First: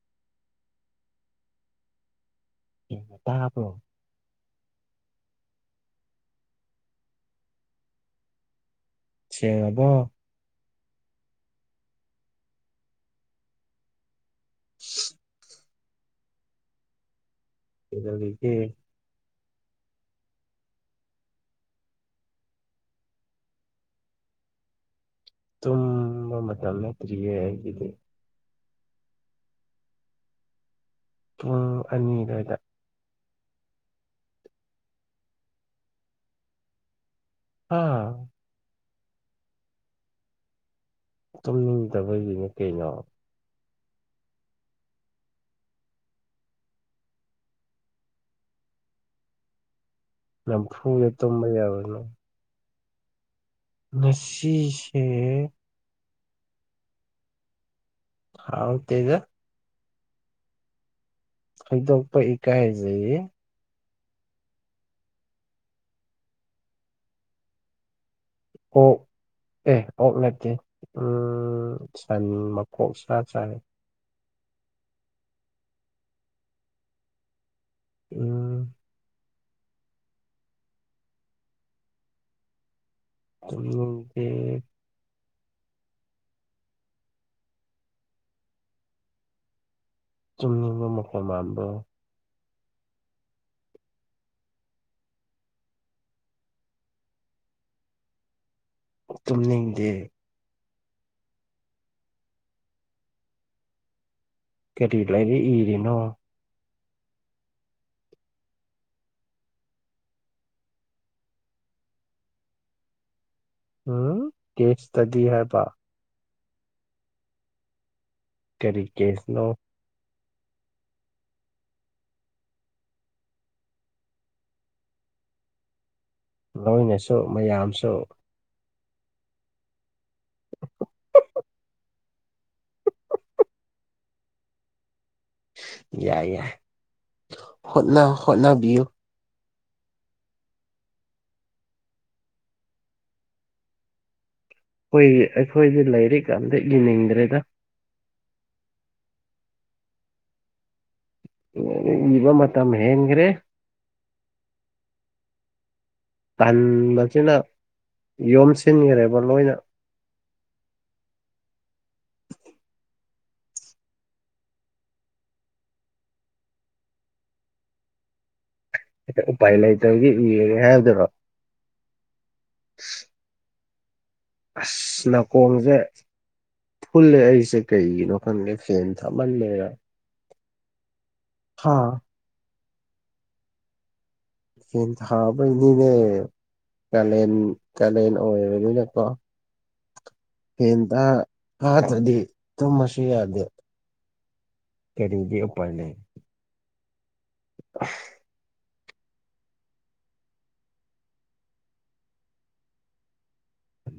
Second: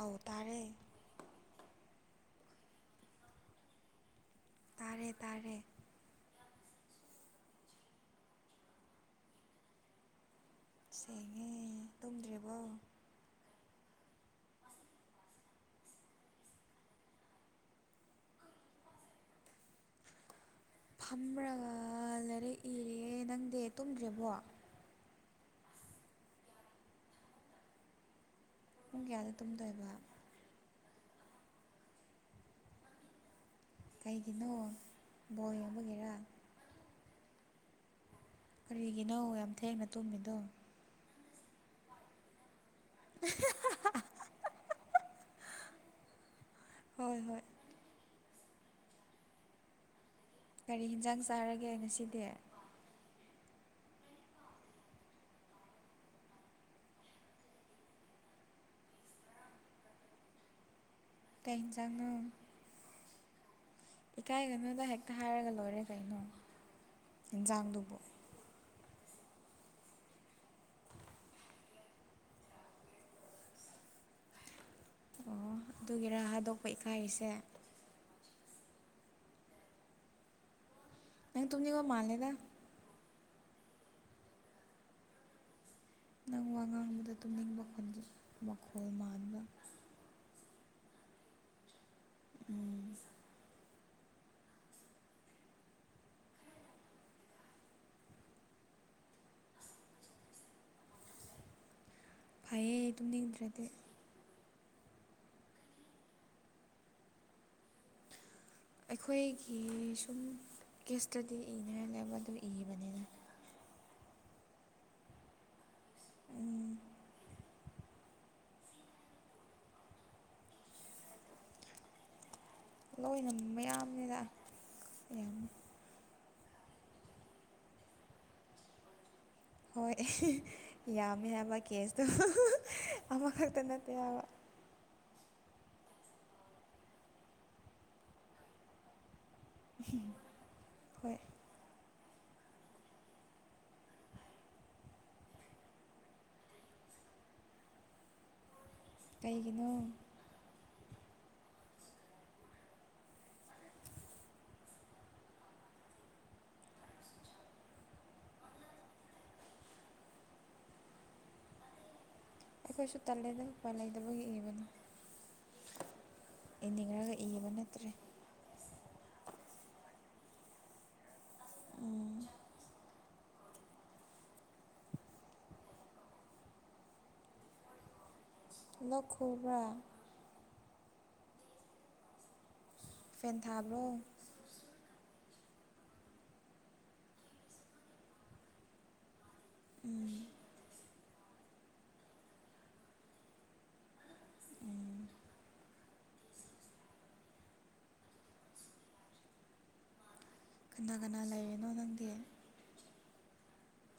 ꯑꯧ ꯇꯥꯔꯦ ꯇꯥꯕ꯭ꯔꯣ ꯇꯥꯔꯦ ꯇꯥꯔꯦ ꯁꯦꯡꯉꯕꯣ ꯁꯦꯡꯉꯦ ꯇꯨꯝꯗ꯭ꯔꯤꯕꯣ [inaudible] ꯀꯩꯗꯧꯔꯤꯒꯦ ꯐꯝꯔꯒ ꯂꯥꯏꯔꯤꯛ ꯏꯔꯤꯌꯦ ꯅꯪꯗꯤ ꯇꯨꯝꯗ꯭ꯔꯤꯕꯣ ꯇꯨꯝꯕ ꯃꯇꯝ ꯅꯠꯇꯔꯤꯌꯦ ꯑꯩꯒꯤꯗꯤ ꯄꯨꯡ ꯀꯌꯥꯗ ꯇꯨꯝꯗꯣꯏꯕ ꯄꯨꯡ ꯑꯅꯤ ꯑꯗꯥꯏꯗ ꯀꯩꯒꯤꯅꯣ ꯕꯣꯜ ꯌꯦꯡꯕꯒꯤꯔꯥ ꯍꯥ ꯀꯔꯤꯒꯤꯅꯣ ꯌꯥꯝ ꯊꯦꯡꯅ ꯇꯨꯝꯃꯤꯗꯣ ꯇꯨꯝꯅꯤꯡꯗꯕꯒꯤꯅꯤ ꯀꯩꯅꯣ [inaudible] ꯍꯣꯏ ꯍꯣꯏ ꯒꯥꯔꯤ ꯅꯝꯐꯨꯗ ꯌꯦꯟꯖꯥꯡ ꯇꯨꯝꯕ ꯆꯥꯔꯒꯦ ꯌꯥꯕꯅꯣ ꯉꯁꯤꯗꯤ ꯉꯁꯤꯁꯦ ꯍꯥꯎꯇꯦꯗ ꯀꯩ ꯍꯤꯟꯖꯥꯡꯅꯣ ꯍꯥꯏꯗꯣꯛꯄ ꯏꯀꯥꯏꯖꯩꯌꯦ ꯏꯀꯥꯏꯒꯅꯨꯗ ꯍꯦꯛꯇ ꯍꯥꯏꯔꯒ ꯂꯣꯏꯔꯦ ꯀꯩꯅꯣ ꯌꯦꯟꯖꯥꯡꯗꯨꯕꯨ ꯑꯣꯛ ꯑꯦ ꯑꯣꯛ ꯅꯠꯇꯦ ꯎꯝ ꯁꯟ ꯃꯀꯣꯛ ꯁꯥ ꯆꯥꯏꯌꯦ ꯑꯣ ꯑꯗꯨꯒꯤꯔꯥ ꯍꯥꯗꯣꯛꯄ ꯏꯀꯥꯏꯔꯤꯁꯦ ꯎꯝ ꯅꯪ ꯇꯨꯝꯅꯤꯡꯕ ꯃꯥꯥꯜꯂꯦꯗ ꯇꯨꯝꯅꯤꯡꯗꯦ ꯅꯪ ꯋꯥ ꯉꯥꯡꯕꯗ ꯇꯨꯝꯅꯤꯡꯕ ꯈꯣꯟ ꯃꯈꯣꯜ ꯃꯥꯟꯕ ꯇꯨꯝꯅꯤꯡꯕ ꯃꯈꯣꯟ ꯃꯥꯟꯕ꯭ꯔꯣ ꯎꯝ ꯇꯨꯝꯅꯤꯡꯗꯦ ꯐꯩꯌꯦ ꯇꯨꯝꯅꯤꯡꯗ꯭ꯔꯗꯤ ꯀꯔꯤ ꯂꯩꯔꯤꯛ ꯏꯔꯤꯅꯣ ꯑꯩꯈꯣꯏꯒꯤ ꯁꯨꯝ ꯀꯦꯁꯇꯗꯤ ꯏꯅꯉꯥꯏꯅꯦ ꯑꯗꯨ ꯏꯕꯅꯤꯗ ꯎꯝ ꯀꯦꯁꯇꯗꯤ ꯍꯥꯏ ꯄ ꯎꯝ ꯀꯔꯤ ꯀꯦꯁ ꯅꯣ ꯂꯣꯏꯅ ꯃꯌꯥꯝꯅꯤꯗ ꯌꯥꯝ ꯂꯣꯏꯅꯁꯨ ꯃꯌꯥꯝꯁꯨ ꯍꯣꯏ ꯍꯤꯍꯤ ꯑꯦ ꯌꯥꯝꯃꯦ ꯍꯥꯏꯕ ꯀꯦꯁꯇꯣ ꯍꯨꯍꯨꯍꯨ ꯑꯃꯈꯛꯇ ꯅꯠꯇꯦ ꯍꯥꯏꯕ ꯌꯥꯏ ꯌꯥꯏ ꯍꯣꯠꯅ ꯍꯠꯅꯕꯤꯌꯨ ꯍꯣꯏ ꯑꯩꯈꯣꯏ ꯑꯩꯈꯣꯏꯗꯤ ꯂꯥꯏꯔꯤꯛ ꯑꯝꯇ ꯏꯅꯤꯡꯗ꯭ꯔꯦꯗ ꯀꯩꯒꯤꯅꯣ ꯏꯕ ꯃꯇꯝ ꯍꯟꯒ꯭ꯔꯦ ꯇꯟꯕꯁꯤꯅ ꯌꯣꯝꯁꯤꯟꯈ꯭ꯔꯦꯕ ꯂꯣꯏꯅ ꯑꯩꯈꯣꯏꯁꯨ ꯇꯜꯂꯦꯗ ꯎꯄꯥꯏ ꯂꯩꯇꯕꯒꯤ ꯏꯕꯅꯤ ꯏꯅꯤꯡꯔꯒ ꯏꯕ ꯅꯠꯇ꯭ꯔꯦ ꯎꯄꯥꯏ ꯂꯩꯇꯕꯒꯤ ꯏꯔꯒꯦ ꯍꯥꯏꯕꯗꯨꯔꯣ ꯎꯝ ꯑꯁ ꯅꯥꯀꯣꯡꯁꯦ ꯐꯨꯜꯂꯦ ꯑꯩꯁꯦ ꯀꯩꯒꯤꯅꯣ ꯐꯨꯜꯂꯦ ꯐꯦꯟ ꯂꯣꯛ ꯈꯨꯕ꯭ꯔꯥ ꯊꯥꯃꯟꯕꯩꯔ ꯍꯥ ꯐꯦꯟ ꯊꯥꯕ꯭ꯔꯣ ꯐꯦꯟ ꯊꯥꯕꯩꯅꯤꯅꯦ ꯀꯥꯂꯦꯟ ꯀꯥꯂꯦꯟ ꯑꯣꯏꯕꯅꯤꯅꯀꯣ ꯎꯝ ꯐꯦꯟ ꯊꯥ ꯊꯗꯗꯤ ꯇꯨꯝꯃꯁꯨ ꯌꯥꯗꯦ ꯎꯝ ꯀꯔꯤꯗꯤ ꯎꯄꯥꯏ ꯂꯩ [unintelligible] ꯀꯅꯥ ꯀꯅꯥ ꯂꯩꯔꯤꯅꯣ ꯅꯪꯗꯤ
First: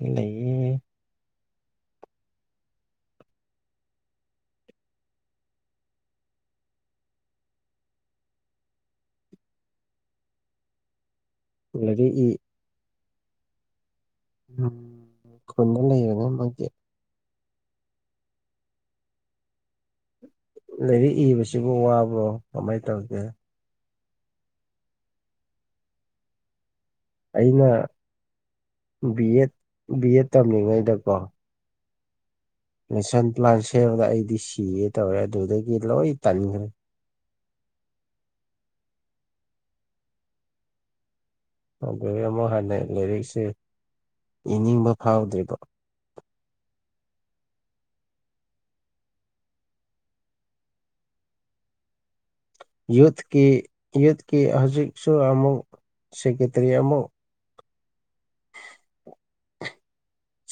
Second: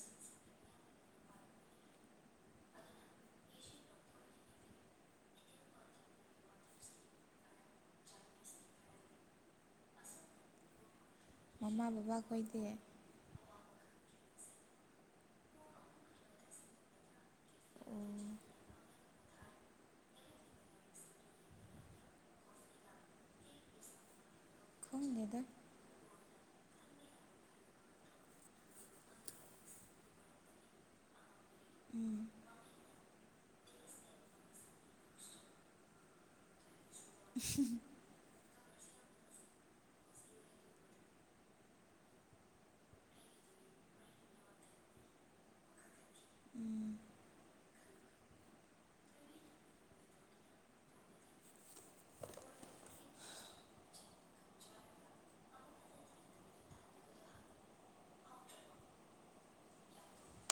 ꯃꯤ ꯂꯩꯌꯦ ꯃꯃꯥ ꯂꯥꯏꯔꯤꯛ ꯕꯕꯥ ꯏ ꯈꯣꯏꯗꯤ ꯎꯝ ꯈꯨꯟꯗ ꯂꯩꯕꯅꯦ ꯃꯣꯏꯗꯤ ꯑꯣ ꯂꯥꯏꯔꯤꯛ ꯏꯕꯁꯤꯕꯨ ꯋꯥꯕ꯭ꯔꯣ ꯀꯃꯥꯏ ꯇꯧꯒꯦ ꯈꯪꯗꯦꯗ ꯑꯩꯅ ꯕꯤ ꯑꯦꯗ ꯕꯤ ꯑꯦꯗ ꯇꯝꯂꯤꯉꯩꯗꯀꯣ ꯎꯝ ꯃꯦꯁꯟ ꯄ꯭ꯂꯥꯟ ꯁꯦꯝꯕꯗ ꯑꯩꯗꯤ ꯁꯤꯒꯦ ꯇꯧꯔꯦ ꯑꯗꯨꯗꯒꯤ ꯂꯣꯏ ꯇꯟꯈ꯭ꯔꯦ [unintelligible] ꯑꯗꯩ ꯑꯃꯨꯛ ꯍꯟꯅ ꯂꯥꯏꯔꯤꯛꯁꯦ ꯏꯅꯤꯡꯕ ꯐꯥꯎꯗ꯭ꯔꯤꯕ ꯎꯝ ꯌꯨꯠꯀꯤ ꯌꯨꯠꯀꯤ ꯍꯧꯖꯤꯛꯁꯨ ꯑꯃꯨꯛ ꯁꯦꯀꯦꯇꯔꯤ ꯑꯃꯨꯛ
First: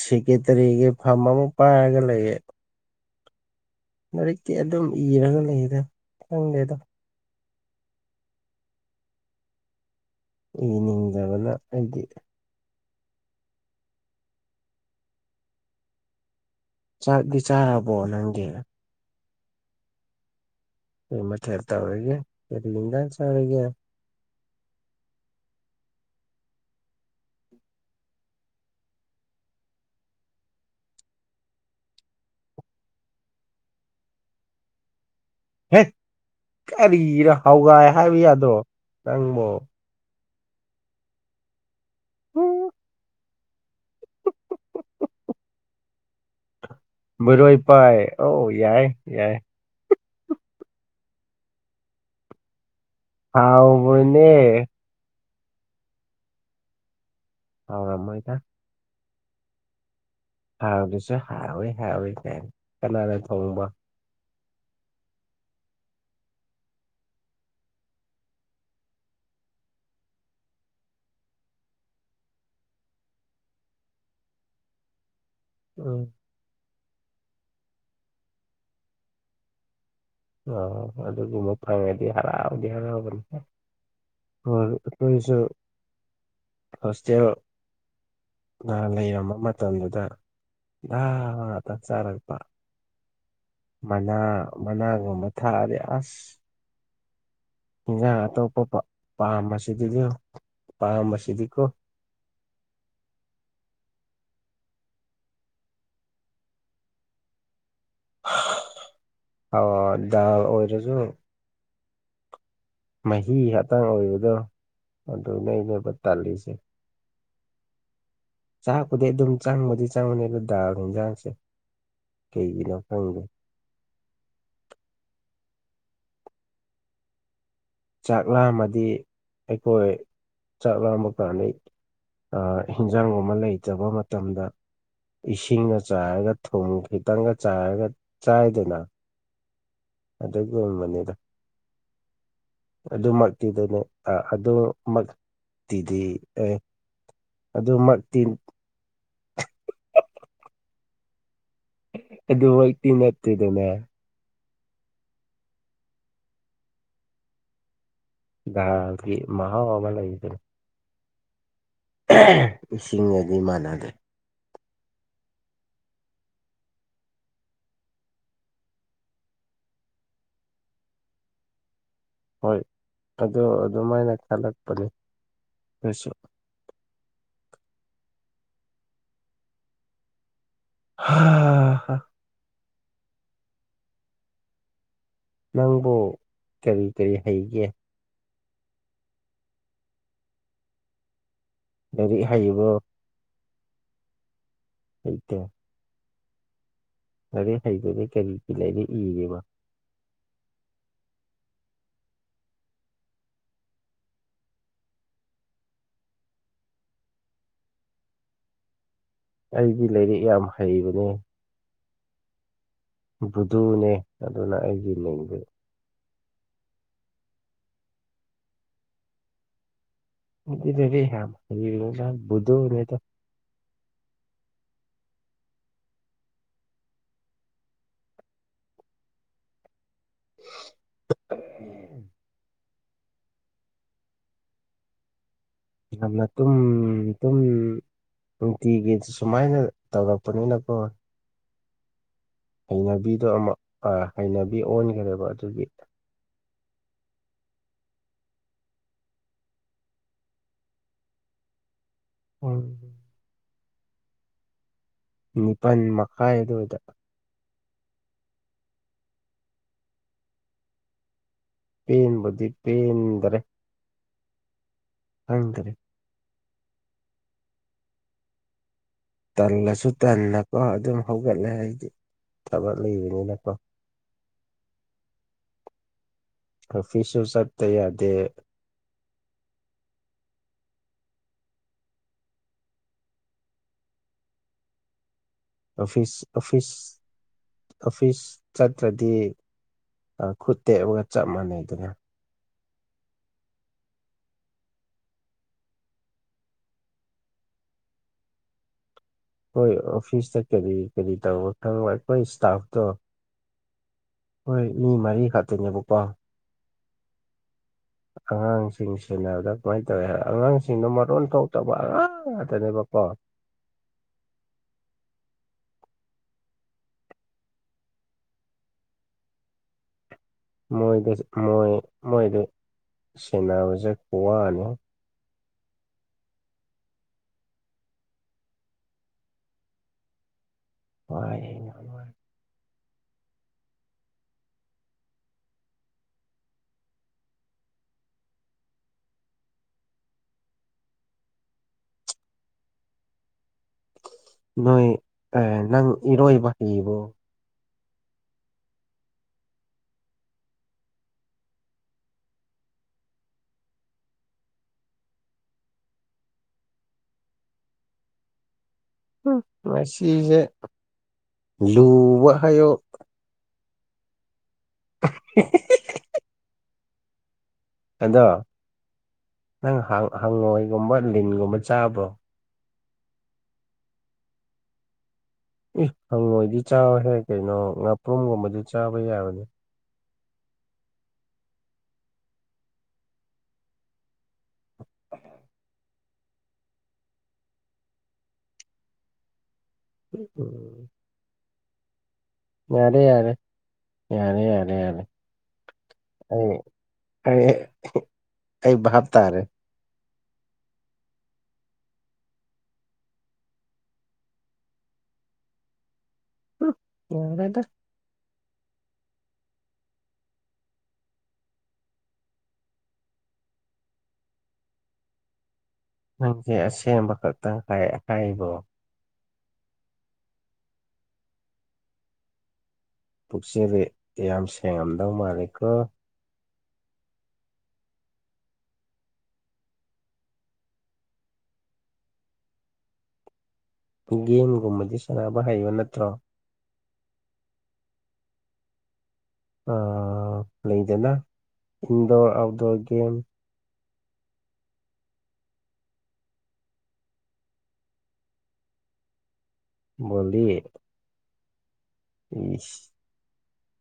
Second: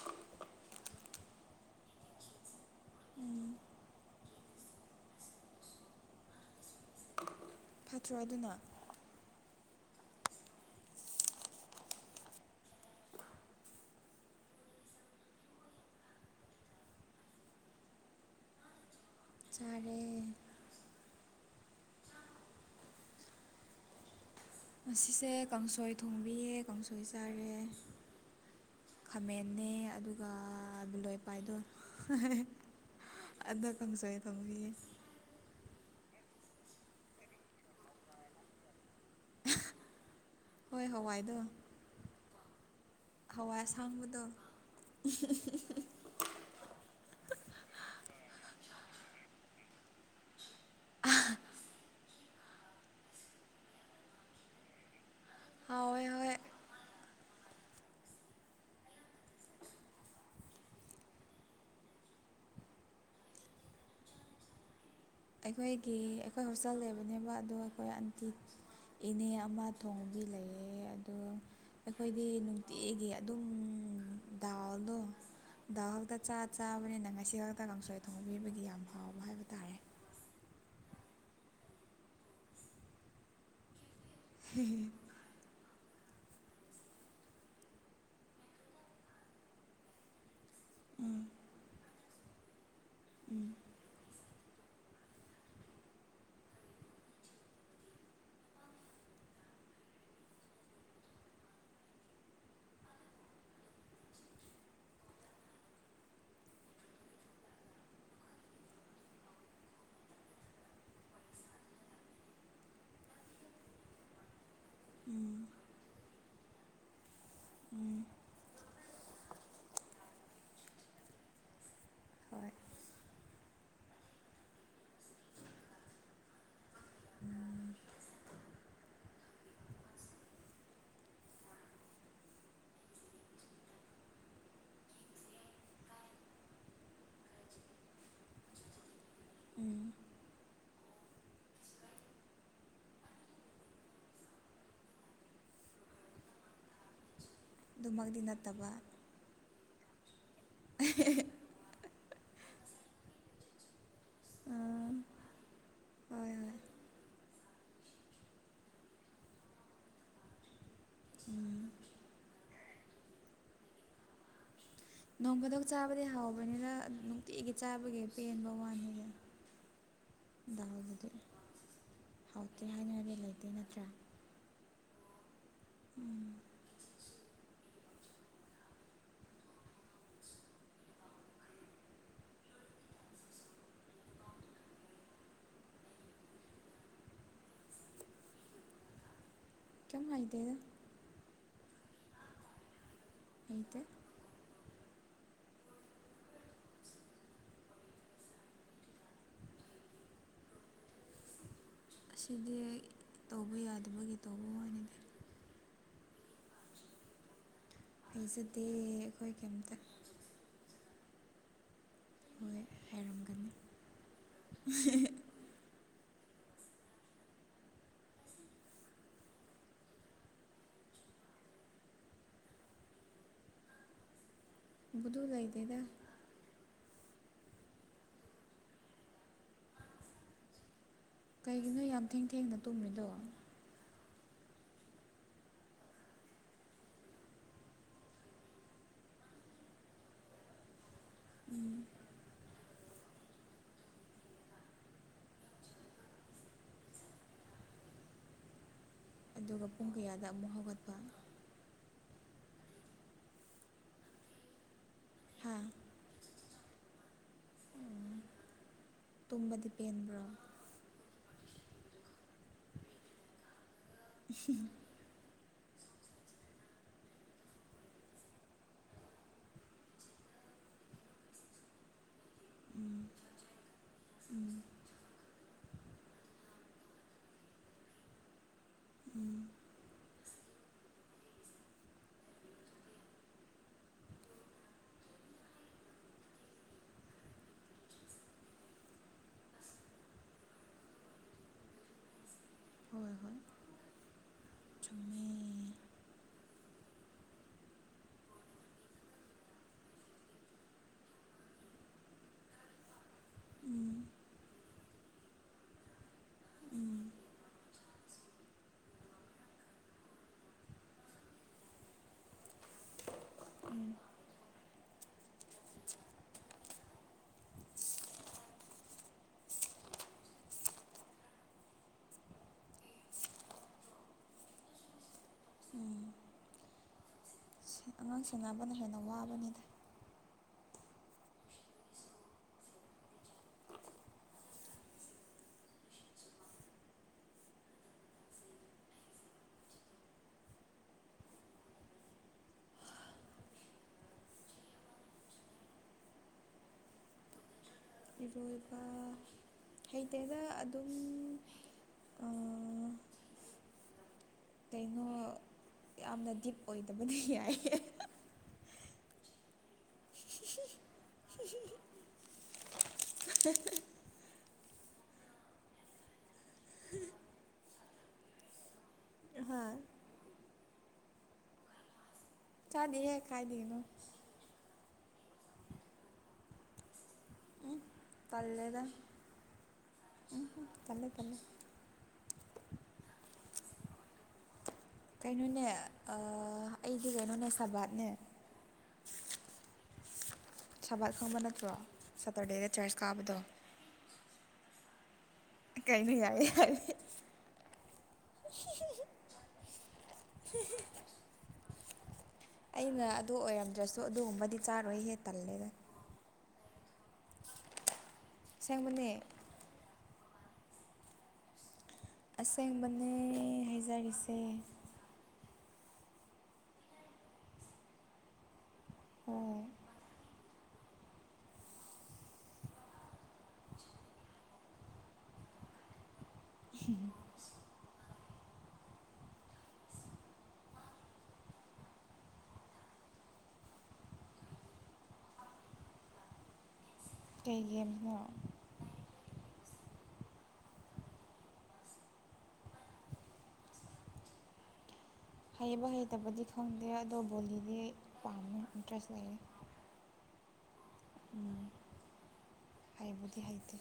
ꯁꯦꯀꯦꯇꯔꯤꯒꯤ ꯐꯥꯝ ꯑꯃ ꯄꯥꯏꯔꯒ ꯂꯩꯌꯦ ꯎꯝ ꯂꯥꯏꯔꯤꯛꯀꯤ ꯑꯗꯨꯝ ꯏꯔꯒ ꯂꯩꯗ ꯈꯪꯗꯦꯗ ꯐꯠꯇ꯭ꯔꯣ ꯑꯗꯨꯅ ꯏꯅꯤꯡꯗꯕꯅ ꯑꯩꯗꯤ ꯆꯥꯛꯇꯤ ꯆꯥꯔꯕꯣ ꯅꯪꯗꯤ ꯆꯔꯦ ꯀꯔꯤ ꯃꯊꯦꯜ ꯇꯧꯔꯤꯒꯦ ꯀꯔꯤ ꯏꯤꯟꯖꯥꯡ ꯆꯥꯔꯒꯦ ꯉꯁꯤꯁꯦ ꯀꯥꯡꯁꯣꯏ ꯊꯣꯡꯕꯤꯌꯦ ꯀꯥꯡꯁꯣꯏ ꯆꯥꯔꯦ ꯈꯥꯃꯦꯟꯅꯦ ꯑꯗꯨꯒ ꯕꯤꯂꯣꯏꯄꯥꯏꯗꯣ ꯑꯗꯣ ꯀꯥꯡꯁꯣꯏ ꯊꯣꯡꯕꯤꯌꯦ ꯍꯦ ꯀꯔꯤꯔ ꯍꯥꯋꯥꯏ ꯍꯥꯏꯕ ꯌꯥꯗ꯭ꯔꯣ ꯅꯪꯕꯣ ꯍꯣꯏ ꯍꯋꯥꯏꯗꯣ ꯎꯝ ꯍꯋꯥꯏ ꯑꯁꯥꯡꯕꯗꯣ ꯕꯤꯔꯣꯏꯄꯥꯏ ꯑꯣ ꯌꯥꯏ ꯌꯥꯏ ꯍꯥꯎꯕꯅꯦ ꯍꯥꯎꯋꯦ ꯍꯣꯏ ꯍꯥꯎꯔꯝꯃꯣꯏꯗ ꯍꯥꯎꯗꯁꯨ ꯍꯥꯎꯋꯦ ꯍꯥꯎꯋꯦ ꯒꯥꯏꯅ ꯀꯅꯥꯅ ꯊꯣꯡꯕ ꯑꯩꯈꯣꯏꯒꯤ ꯑꯩꯈꯣꯏ ꯍꯣꯁꯇꯦꯜ ꯂꯩꯕꯅꯦꯕ ꯑꯗꯣ ꯑꯩꯈꯣꯏ ꯑꯟꯇꯤ ꯏꯅꯦ ꯑꯃ ꯊꯣꯡꯕꯤ ꯂꯩꯌꯦ ꯑꯗꯨ ꯑꯩꯈꯣꯏꯗꯤ ꯅꯨꯡꯇꯤꯒꯤ ꯑꯗꯨꯝ ꯗꯥꯜꯗꯣ ꯗꯥꯜ ꯎꯝ ꯈꯛꯇ ꯆꯥ ꯆꯥꯕꯅꯤꯅ ꯉꯁꯤ ꯈꯛꯇ ꯀꯥꯡꯁꯣꯏ ꯊꯣꯡꯕꯤꯕꯒꯤ ꯌꯥꯝ ꯍꯥꯎꯕ ꯍꯥꯏꯕ ꯇꯥꯔꯦ ꯑ ꯑꯗꯨꯒꯨꯝꯕ ꯐꯪꯉꯗꯤ ꯍꯔꯥꯎꯗꯤ ꯍꯔꯥꯎꯕꯅꯤꯍꯦ ꯍꯣꯏ ꯑꯗꯣ ꯑꯩꯁꯨ ꯍꯣꯁꯇꯦꯜ ꯅ ꯂꯩꯔꯝꯕ ꯃꯇꯝꯗꯨꯗ ꯗꯥꯜ ꯎꯝ ꯉꯥꯛꯇ ꯆꯥꯔꯛꯄ ꯎꯝ ꯃꯅꯥ ꯃꯅꯥꯒꯨꯝꯕ ꯊꯥꯔꯛꯑꯗꯤ ꯑꯁ ꯏꯟꯖꯥꯡ ꯑꯇꯣꯞꯄ ꯄꯥ ꯄꯥꯝꯕꯁꯤꯗꯤꯗꯣ ꯄꯥꯝꯕꯁꯤꯗꯤꯀꯣ ꯑꯣ ꯗꯥꯜ ꯑꯣꯏꯔꯖꯨ ꯃꯍꯤ ꯉꯥꯇꯪ ꯑꯣꯏꯕꯗꯣ ꯎꯝ ꯑꯗꯨꯅꯦꯕ ꯑꯩꯅ ꯇꯜꯂꯤꯁꯦ ꯎꯝ ꯆꯥꯛꯄꯨꯗꯤ ꯑꯗꯨꯝ ꯆꯪꯕꯗꯤ ꯆꯪꯕꯅꯦꯕ ꯗꯥꯜ ꯍꯤꯟꯖꯥꯡꯁꯦ ꯍꯣꯏ ꯀꯩꯒꯤꯅꯣ ꯈꯪꯗꯦ ꯆꯥꯛ ꯂꯥꯝꯃꯗꯤ ꯑꯩꯈꯣꯏ ꯆꯥꯛ ꯂꯥꯝꯕ ꯐꯥꯅꯩ ꯑꯥ ꯍꯤꯟꯖꯥꯡꯒꯨꯝꯕ ꯂꯩꯇꯕ ꯃꯇꯝꯗ ꯏꯁꯤꯡꯅ ꯆꯥꯏꯔꯒ ꯊꯨꯝ ꯈꯤꯇꯪꯒ ꯆꯥꯏꯔꯒ ꯆꯥꯏꯗꯅ ꯎꯝ ꯑꯗꯨꯒꯨꯝꯕꯅꯤꯗ ꯑꯗꯨꯃꯛꯇꯤꯗꯅꯦ ꯑꯗꯨ ꯃꯛ ꯇꯤꯗꯤ ꯑꯦ ꯑꯗꯨꯃꯛꯇꯤ ꯅꯠꯇꯕ ꯑ ꯍꯦ ꯍꯦ [unintelligible] ꯑꯗꯨꯃꯛꯇꯤ ꯅꯠꯇꯦꯗꯅ ꯎꯝ ꯍꯣꯏ ꯍꯣꯏ ꯗꯥꯜꯒꯤ ꯃꯍꯥꯎ ꯑꯃ ꯂꯩꯗꯅ ꯎꯝ ꯏꯁꯤꯡꯒꯗꯤ ꯃꯥꯟꯅꯗꯦ ꯅꯣꯡꯐꯥꯗꯣꯛ ꯆꯥꯕꯗꯤ ꯍꯥꯎꯕꯅꯤꯗ ꯅꯨꯡꯇꯤꯒꯤ ꯆꯥꯕꯒꯤ ꯄꯦꯟꯕ ꯋꯥꯅꯤꯗ ꯗꯥꯜꯗꯗꯤ ꯍꯥꯎꯇꯦ ꯍꯥꯏꯅꯤꯡꯉꯥꯏꯗꯤ ꯂꯩꯇꯦ ꯅꯠꯇ꯭ꯔꯥ ꯇꯂꯛꯄꯅꯤ ꯑꯗꯨꯁꯨ ꯎꯝ ꯍꯥ ꯅꯪꯕꯨ ꯀꯔꯤ ꯀꯔꯤ ꯍꯩꯒꯦ ꯀꯩꯝ ꯍꯩꯇꯦꯗ ꯂꯥꯔꯤꯛ ꯍꯥꯏꯕ꯭ꯔꯣ ꯍꯩꯇꯦ [inaudible] ꯂꯔꯤꯛ ꯍꯩꯗꯗꯤ ꯀꯔꯤꯒꯤ ꯂꯔꯤꯛ ꯏꯔꯤꯕ ꯑꯁꯤꯗꯤ ꯇꯧꯕ ꯌꯥꯗꯕꯒꯤ ꯇꯧꯕ ꯋꯥꯅꯤꯗꯦ ꯍꯖꯦꯗꯦ ꯑꯩꯗꯤ ꯂꯩꯔꯤꯛ ꯌꯥꯝ ꯍꯩꯕꯅꯦ ꯍꯣꯏ ꯍꯩꯔꯝ ꯕꯨꯗꯨꯅꯦ ꯑꯗꯨꯅ ꯑꯩꯒꯤ ꯃꯤꯡꯗꯤ [unintelligible] ꯕꯨꯗꯨꯅꯤꯗ ꯕꯨꯗꯨ ꯂꯩꯏꯗꯦꯗ ꯀꯩꯒꯤꯅꯣ ꯌꯥꯝ ꯊꯦꯡ ꯊꯦꯡꯅ ꯇꯨꯝꯔꯤꯗꯣ ꯌꯥꯝꯅ ꯇꯨꯝ ꯇꯨꯝ ꯅꯨꯡꯇꯤꯒꯤ ꯁꯨꯃꯥꯏꯅ ꯇꯧꯔꯛꯄꯅꯤꯅꯀꯣ ꯍꯩꯅꯕꯤꯗꯣ ꯑꯃꯛ ꯑꯥ ꯍꯩꯅꯕꯤ ꯑꯣꯟꯈꯒ꯭ꯔꯦꯕ ꯑꯗꯨꯒꯤ ꯑꯗꯨꯒ ꯄꯨꯡ ꯀꯌꯥꯗ ꯑꯃꯨꯛ ꯍꯧꯒꯠꯄ [inaudible] ꯍꯥ ꯅꯤꯄꯜ ꯃꯈꯥꯏ ꯑꯗꯨꯗ ꯎꯝ ꯇꯨꯝꯕꯗꯤ ꯄꯦꯟꯕ꯭ꯔꯣ ꯄꯟꯕꯨꯗꯤ ꯄꯦꯟꯗ꯭ꯔꯦ [unintelligible] [unintelligible] ꯇꯜꯂꯁꯨ ꯇꯟꯅꯀꯣ ꯗꯨꯝ ꯍꯧꯒꯠꯂꯦ ꯍꯥꯏꯗꯤ ꯊꯕꯛ ꯂꯩꯕꯅꯤꯅꯀꯣ ꯑꯐꯤꯁꯁꯨ ꯆꯠꯇꯥ ꯌꯥꯗꯦ ꯎꯝ ꯑꯣꯐꯤꯁ ꯑꯣꯐꯤꯁ ꯑꯣꯐꯤꯁ ꯆꯠꯇ꯭ꯔꯗꯤ ꯑ ꯈꯨꯠ ꯇꯦꯛꯑꯒ ꯆꯞ ꯃꯥꯟꯅꯩꯗꯅ ꯍꯣꯏ ꯍꯣꯏ ꯆꯨꯝꯃꯦ ꯈꯣꯏ ꯑꯣꯐꯤꯁꯇ ꯀꯔꯤ ꯀꯔꯤ ꯇꯧ ꯈꯪꯕ ꯑꯩꯈꯣꯏ ꯏꯁꯇꯥꯐꯇꯣ ꯎꯝ ꯍꯣꯏ ꯃꯤ ꯃꯔꯤ ꯈꯥꯛꯛꯇꯅꯦꯕꯀꯣ ꯎꯝ ꯑꯉꯥꯡꯁꯤꯡ ꯁꯦꯟꯅꯕꯗ ꯀꯃꯥꯏꯅ ꯇꯧꯋꯤ ꯍꯥꯏ ꯑꯉꯥꯡꯁꯤꯡꯗꯣ ꯃꯔꯣꯟ ꯊꯣꯛꯇꯕ ꯑꯉꯥꯡ ꯉꯥꯛꯇꯅꯦꯕꯀꯣ ꯎꯝ [inaudible] ꯃꯣꯏꯗꯤ ꯃꯣꯏ ꯃꯣꯏꯗꯤ ꯁꯦꯟꯅꯕꯖꯦ ꯈꯨꯋꯥꯅꯤ ꯎꯝ ꯑꯉꯥꯡꯁꯦꯟꯅꯕꯅ ꯍꯦꯟꯅ ꯋꯥꯕꯅꯤꯗ ꯋꯥꯏ ꯅꯣꯏ ꯑꯥ ꯅꯪ ꯏꯔꯣꯏꯕꯍꯩꯕꯣ ꯏꯔꯣꯏꯕ ꯍꯩꯇꯦꯗ ꯑꯗꯨꯝ ꯑꯥ ꯀꯩꯅꯣ ꯌꯥꯝꯅ ꯗꯤꯞ ꯑꯣꯏꯗꯕꯗꯤ ꯌꯥꯏ ꯉꯁꯤꯖ ꯂꯨꯕ ꯍꯥꯏꯌꯣ [inaudible] [unintelligible] ꯑꯗꯣ ꯍꯥ ꯅꯪ ꯍꯪꯉꯣꯏꯒꯨꯝꯕ ꯂꯤꯟꯒꯨꯝꯕ ꯆꯥꯕꫭ ꯆꯥꯗꯦꯍꯦ ꯀꯥꯏꯗꯒꯤꯅꫭ ꯏ ꯍꯪꯉꯣꯏꯗꯤ ꯆꯥꯎꯍꯦ ꯀꯩꯅꯣ ꯉꯥꯄ꯭ꯔꯨꯝꯒꯨꯝꯕꯗꯤ ꯇꯜꯂꯦꯗ ꯆꯥꯕ ꯌꯥꯕꯅꯦ [unintelligible] ꯇꯜꯂꯦ ꯇꯜꯂꯦ ꯀꯩꯅꯣꯅꯦ ꯑ ꯑꯩꯗꯤ ꯀꯩꯅꯣꯅꯦ ꯁꯕꯥꯠꯅꯦ [unintelligible] ꯁꯕꯥꯠ ꯈꯪꯕ ꯅꯠꯇ꯭ꯔꫭ ꯌꯥꯔꯦ ꯌꯥꯔꯦ ꯌꯥꯔꯦ ꯌꯥꯔꯦ ꯌꯥꯔꯦ ꯀꯩꯩꯅꫭ ꯌꯥꯏ ꯑꯩ ꯍꯥꯏꯞꯗꯤ ꯑꯩ ꯑꯩ ꯕꯥꯞ ꯇꯥꯔꯦ [unintelligible] ꯑꯩꯅ ꯑꯗꯨ ꯑꯣꯏꯔꯝꯗ꯭ꯔꯁꯨ ꯑꯗꯨꯒꯨꯝꯕꯗꯤ ꯆꯥꯔꯣꯏ ꯍꯦ ꯇꯜꯂꯦꯗ ꯎꯝ ꯌꯥꯔꯦꯗ ꯑꯁꯦꯡꯕꯅꯦ ꯑꯁꯦꯡꯕꯅꯦ ꯍꯥꯏꯖꯔꯤꯁꯦ ꯅꯪꯁꯦ ꯑꯁꯦꯡꯕ ꯈꯛꯇꯪ [unintelligible] ꯍꯣꯏ ꯄꯨꯛꯆꯦꯔꯤ ꯌꯥꯝ ꯁꯦꯡꯉꯝꯗꯧ ꯃꯥꯜꯂꯤꯀꯣ [unintelligible] [unintelligible] ꯒꯨꯝꯕꯗꯤ ꯆꯥꯕ ꯍꯩꯕ ꯅꯠꯇ꯭ꯔꯣ ꯀꯩ [unintelligible] ꯅꫭ ꯑ ꯂꯩꯗꯅ ꯏꯟꯗꯣꯔ ꯑꯥꯎꯠꯗꯣꯔ ꯒꯦꯝ ꯍꯩꯕ ꯍꯩꯇꯕꯗꯤ ꯈꯪꯗꯦ ꯑꯗꯣ ꯕꯣꯜꯂꯤꯗꯤ ꯄꯥꯝꯃꯦ ꯏꯟꯇꯔꯦꯁ ꯂꯩꯌꯦ ꯕꫭꯜꯂꯤ ꯎꯝ ꯏꯁ ꯍꯩꯕꯨꯗꯤ ꯍꯩꯇꯦ